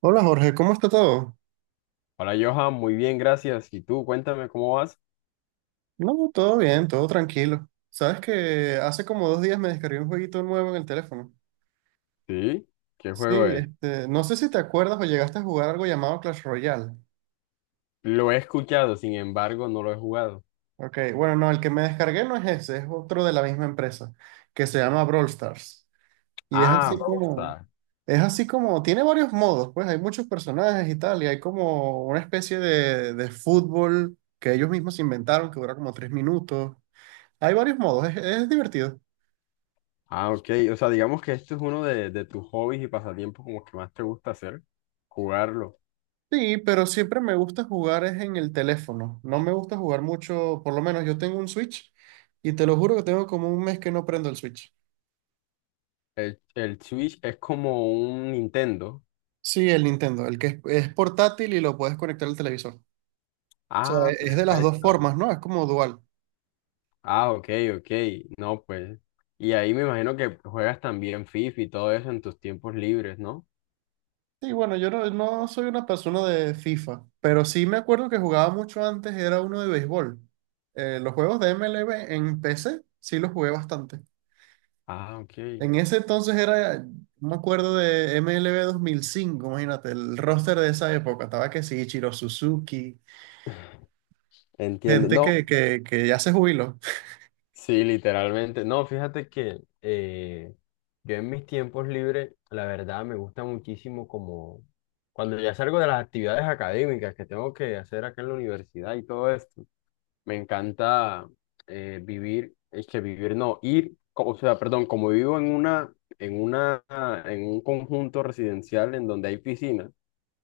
Hola Jorge, ¿cómo está todo? Hola Johan, muy bien, gracias. ¿Y tú? Cuéntame cómo vas. No, todo bien, todo tranquilo. Sabes que hace como dos días me descargué un jueguito nuevo en el teléfono. Sí, ¿qué Sí, juego es? No sé si te acuerdas o llegaste a jugar algo llamado Clash Royale. Lo he escuchado, sin embargo, no lo he jugado. Ok, bueno, no, el que me descargué no es ese, es otro de la misma empresa, que se llama Brawl Stars. Y es Ah, así como, gusta. es así como, tiene varios modos, pues hay muchos personajes y tal, y hay como una especie de fútbol que ellos mismos inventaron, que dura como tres minutos. Hay varios modos, es divertido. Ah, ok. O sea, digamos que esto es uno de tus hobbies y pasatiempos como que más te gusta hacer, jugarlo. Sí, pero siempre me gusta jugar es en el teléfono. No me gusta jugar mucho, por lo menos yo tengo un Switch y te lo juro que tengo como un mes que no prendo el Switch. El Switch es como un Nintendo. Sí, el Nintendo, el que es portátil y lo puedes conectar al televisor. O sea, Ah, es de las dos perfecto. formas, ¿no? Es como dual. Ah, ok, ok. No, pues. Y ahí me imagino que juegas también FIFA y todo eso en tus tiempos libres, ¿no? Sí, bueno, yo no, no soy una persona de FIFA, pero sí me acuerdo que jugaba mucho antes, era uno de béisbol. Los juegos de MLB en PC sí los jugué bastante. Ah, ok. En ese entonces era, No me acuerdo de MLB 5. Imagínate, el roster de esa época, estaba que sí, Ichiro Suzuki, Entiendo. gente No. Que ya se jubiló. Sí, literalmente. No, fíjate que yo en mis tiempos libres, la verdad, me gusta muchísimo como cuando ya salgo de las actividades académicas que tengo que hacer acá en la universidad y todo esto, me encanta vivir, es que vivir, no, ir, o sea, perdón, como vivo en una, en una, en un conjunto residencial en donde hay piscina,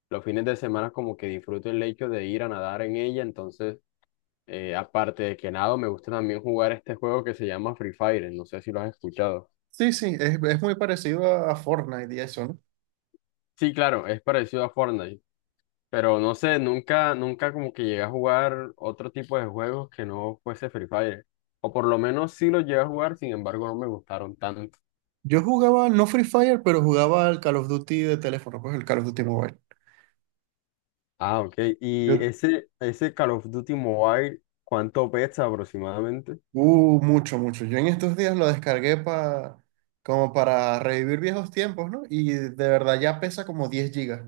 los fines de semana como que disfruto el hecho de ir a nadar en ella, entonces aparte de que nado, me gusta también jugar este juego que se llama Free Fire. ¿No sé si lo has escuchado? Sí, sí, es muy parecido a Fortnite y eso, ¿no? Sí, claro, es parecido a Fortnite, pero no sé, nunca como que llegué a jugar otro tipo de juegos que no fuese Free Fire. O por lo menos sí lo llegué a jugar, sin embargo no me gustaron tanto. Yo jugaba, no Free Fire, pero jugaba al Call of Duty de teléfono, pues el Call of Duty Mobile. Ah, ok. ¿Y Yo, ese Call of Duty Mobile, cuánto pesa aproximadamente? Mucho, mucho. Yo en estos días lo descargué como para revivir viejos tiempos, ¿no? Y de verdad ya pesa como 10 gigas.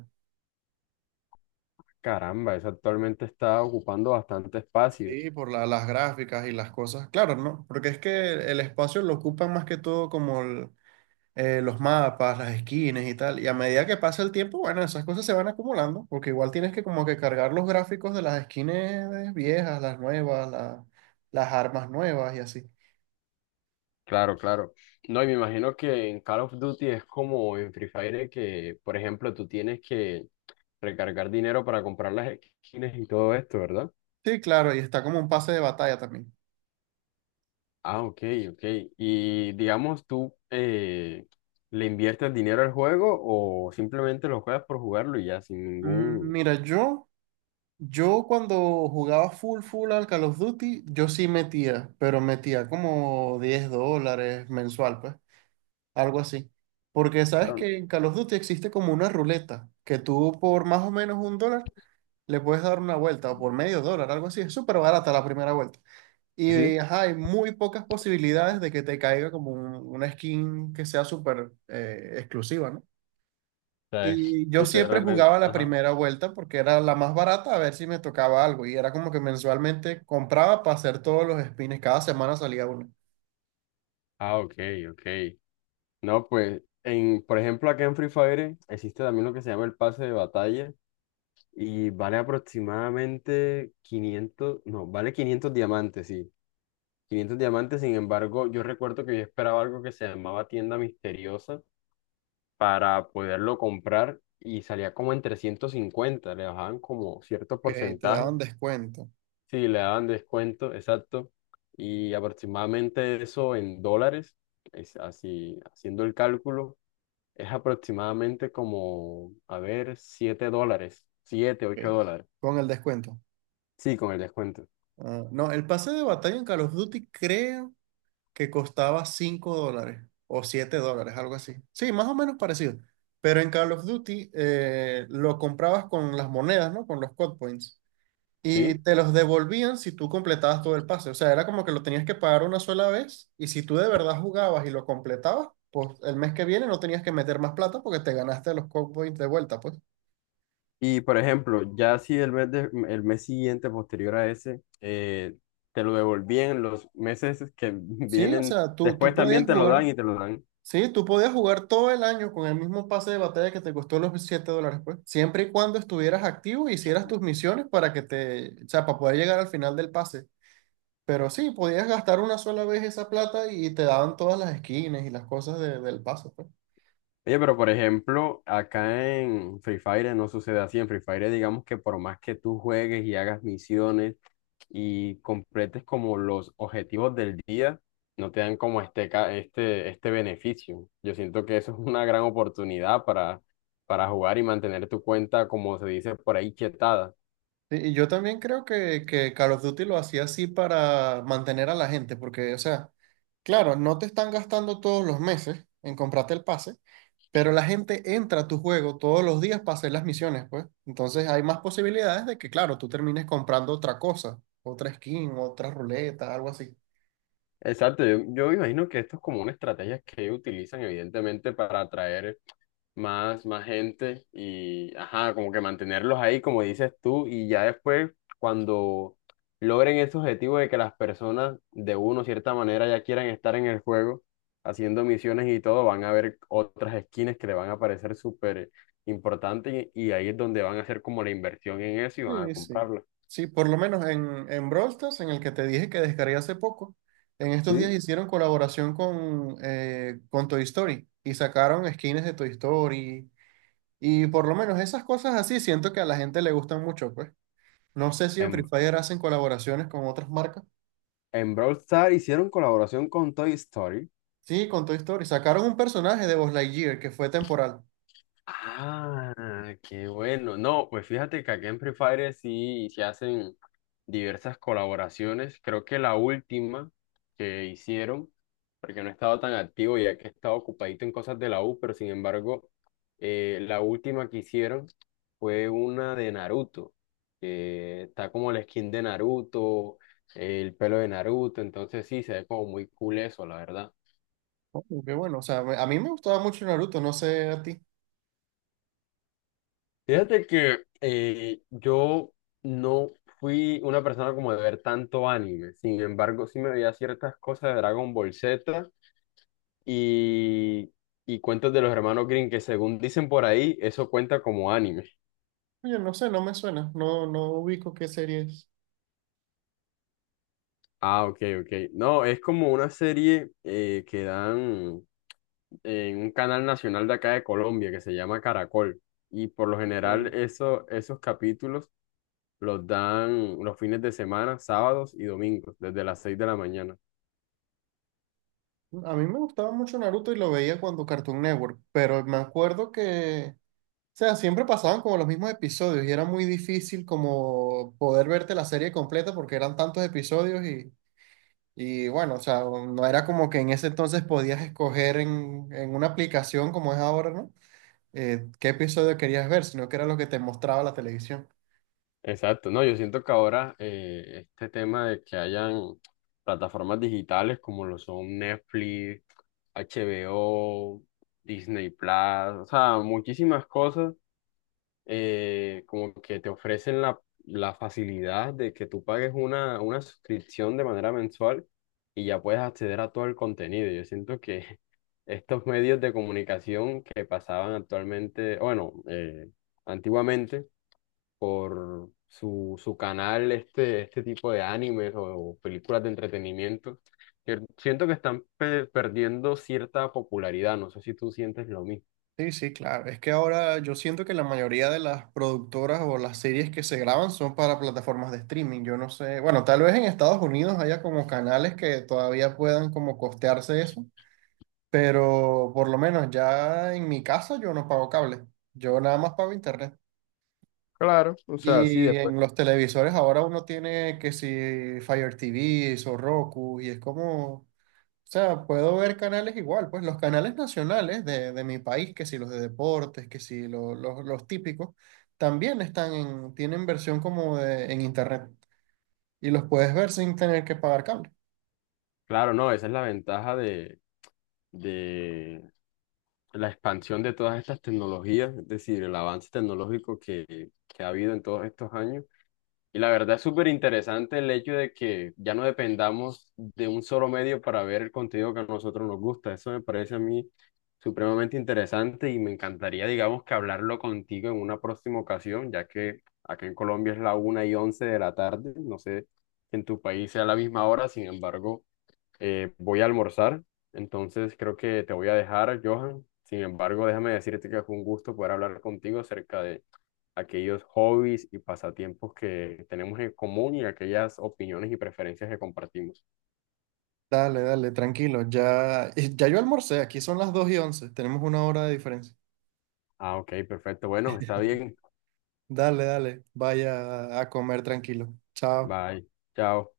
Caramba, eso actualmente está ocupando bastante espacio. Sí, las gráficas y las cosas. Claro, ¿no? Porque es que el espacio lo ocupan más que todo como los mapas, las esquinas y tal. Y a medida que pasa el tiempo, bueno, esas cosas se van acumulando, porque igual tienes que como que cargar los gráficos de las esquinas viejas, las nuevas, las armas nuevas y así. Claro, claro. No, y me imagino que en Call of Duty es como en Free Fire que, por ejemplo, tú tienes que recargar dinero para comprar las skins y todo esto, ¿verdad? Sí, claro, y está como un pase de batalla también. Ah, ok, ok. Y digamos, ¿tú le inviertes dinero al juego o simplemente lo juegas por jugarlo y ya sin ningún... Mira, yo cuando jugaba full al Call of Duty, yo sí metía, pero metía como 10 dólares mensual, pues. Algo así. Porque sabes Pero, que en Call of Duty existe como una ruleta que tú por más o menos un dólar le puedes dar una vuelta o por medio dólar, algo así. Es súper barata la primera vuelta. Y sí. ajá, hay muy pocas posibilidades de que te caiga como una skin que sea súper exclusiva, ¿no? O sea, es Y yo siempre literalmente... jugaba la Ajá. primera vuelta porque era la más barata a ver si me tocaba algo. Y era como que mensualmente compraba para hacer todos los spins. Cada semana salía uno. Ah, ok, ok. No, pues, en, por ejemplo, acá en Free Fire existe también lo que se llama el pase de batalla. Y vale aproximadamente 500, no, vale 500 diamantes, sí. Quinientos diamantes, sin embargo, yo recuerdo que yo esperaba algo que se llamaba tienda misteriosa para poderlo comprar y salía como en 350, le bajaban como cierto Que te porcentaje, daban descuento. sí, le daban descuento, exacto. Y aproximadamente eso en dólares, es así, haciendo el cálculo, es aproximadamente como, a ver, 7 dólares, 7 8 Ok. dólares, Con el descuento. sí, con el descuento. Ah, no, el pase de batalla en Call of Duty creo que costaba 5 dólares o 7 dólares, algo así. Sí, más o menos parecido. Pero en Call of Duty lo comprabas con las monedas, ¿no? Con los code points. Y ¿Sí? te los devolvían si tú completabas todo el pase. O sea, era como que lo tenías que pagar una sola vez y si tú de verdad jugabas y lo completabas, pues el mes que viene no tenías que meter más plata porque te ganaste los code points de vuelta, pues. Y por ejemplo, ya si el mes, el mes siguiente, posterior a ese, te lo devolvían los meses que Sí, o vienen, sea, tú después podías también te lo jugar. dan y te lo dan. Sí, tú podías jugar todo el año con el mismo pase de batalla que te costó los 7 dólares, pues. Siempre y cuando estuvieras activo y hicieras tus misiones para que te, o sea, para poder llegar al final del pase. Pero sí, podías gastar una sola vez esa plata y te daban todas las skins y las cosas del pase, pues. Oye, pero por ejemplo, acá en Free Fire no sucede así. En Free Fire, digamos que por más que tú juegues y hagas misiones, y completes como los objetivos del día, no te dan como este beneficio. Yo siento que eso es una gran oportunidad para jugar y mantener tu cuenta, como se dice por ahí, quietada. Sí, y yo también creo que Call of Duty lo hacía así para mantener a la gente, porque, o sea, claro, no te están gastando todos los meses en comprarte el pase, pero la gente entra a tu juego todos los días para hacer las misiones, pues. Entonces hay más posibilidades de que, claro, tú termines comprando otra cosa, otra skin, otra ruleta, algo así. Exacto, yo me imagino que esto es como una estrategia que utilizan evidentemente para atraer más gente y, ajá, como que mantenerlos ahí, como dices tú, y ya después, cuando logren ese objetivo de que las personas de uno, cierta manera, ya quieran estar en el juego, haciendo misiones y todo, van a ver otras skins que le van a parecer súper importantes y ahí es donde van a hacer como la inversión en eso y van a Sí, sí. comprarla. Sí, por lo menos en Brawl Stars, en el que te dije que descargué hace poco, en estos días Sí. hicieron colaboración con Toy Story y sacaron skins de Toy Story. Y por lo menos esas cosas así siento que a la gente le gustan mucho, pues. No sé si en Free En, Fire hacen colaboraciones con otras marcas. en Brawl Stars hicieron colaboración con Toy Story. Sí, con Toy Story. Sacaron un personaje de Buzz Lightyear que fue temporal. Ah, qué bueno. No, pues fíjate que aquí en Free Fire sí se hacen diversas colaboraciones. Creo que la última que hicieron, porque no he estado tan activo ya que he estado ocupadito en cosas de la U, pero sin embargo, la última que hicieron fue una de Naruto. Que está como la skin de Naruto, el pelo de Naruto, entonces sí, se ve como muy cool eso, la verdad. Oh, qué bueno, o sea, a mí me gustaba mucho Naruto, no sé a ti. Fíjate que yo no fui una persona como de ver tanto anime, sin embargo sí me veía ciertas cosas de Dragon Ball Z y, y cuentos de los hermanos Green que según dicen por ahí, eso cuenta como anime. Oye, no sé, no me suena, no, no ubico qué serie es. Ah, ok, ok. No, es como una serie que dan en un canal nacional de acá de Colombia que se llama Caracol y por lo general Ok. eso, esos capítulos los dan los fines de semana, sábados y domingos, desde las 6 de la mañana. A mí me gustaba mucho Naruto y lo veía cuando Cartoon Network, pero me acuerdo que, o sea, siempre pasaban como los mismos episodios y era muy difícil como poder verte la serie completa porque eran tantos episodios y bueno, o sea, no era como que en ese entonces podías escoger en una aplicación como es ahora, ¿no? ¿Qué episodio querías ver?, sino que era lo que te mostraba la televisión. Exacto, no, yo siento que ahora este tema de que hayan plataformas digitales como lo son Netflix, HBO, Disney Plus, o sea, muchísimas cosas, como que te ofrecen la facilidad de que tú pagues una suscripción de manera mensual y ya puedes acceder a todo el contenido. Yo siento que estos medios de comunicación que pasaban actualmente, bueno, antiguamente, por su canal este tipo de animes o películas de entretenimiento, que siento que están perdiendo cierta popularidad, no sé si tú sientes lo mismo. Sí, sí, claro. Es que ahora yo siento que la mayoría de las productoras o las series que se graban son para plataformas de streaming. Yo no sé, bueno, tal vez en Estados Unidos haya como canales que todavía puedan como costearse eso, pero por lo menos ya en mi caso yo no pago cable, yo nada más pago internet. Claro, o sea, sí, Y después. en los televisores ahora uno tiene que si Fire TV o Roku y es como... O sea, puedo ver canales igual, pues los canales nacionales de mi país, que si los de deportes, que si los típicos, también están en, tienen versión como de, en internet y los puedes ver sin tener que pagar cable. Claro, no, esa es la ventaja de la expansión de todas estas tecnologías, es decir, el avance tecnológico que ha habido en todos estos años. Y la verdad es súper interesante el hecho de que ya no dependamos de un solo medio para ver el contenido que a nosotros nos gusta. Eso me parece a mí supremamente interesante y me encantaría, digamos, que hablarlo contigo en una próxima ocasión, ya que acá en Colombia es la 1:11 de la tarde. No sé si en tu país sea la misma hora, sin embargo, voy a almorzar. Entonces creo que te voy a dejar, Johan. Sin embargo, déjame decirte que fue un gusto poder hablar contigo acerca de aquellos hobbies y pasatiempos que tenemos en común y aquellas opiniones y preferencias que compartimos. Dale, dale, tranquilo, ya, y ya yo almorcé, aquí son las 2:11, tenemos una hora de diferencia. Ah, ok, perfecto. Bueno, está bien. Dale, dale, vaya a comer tranquilo. Chao. Bye. Chao.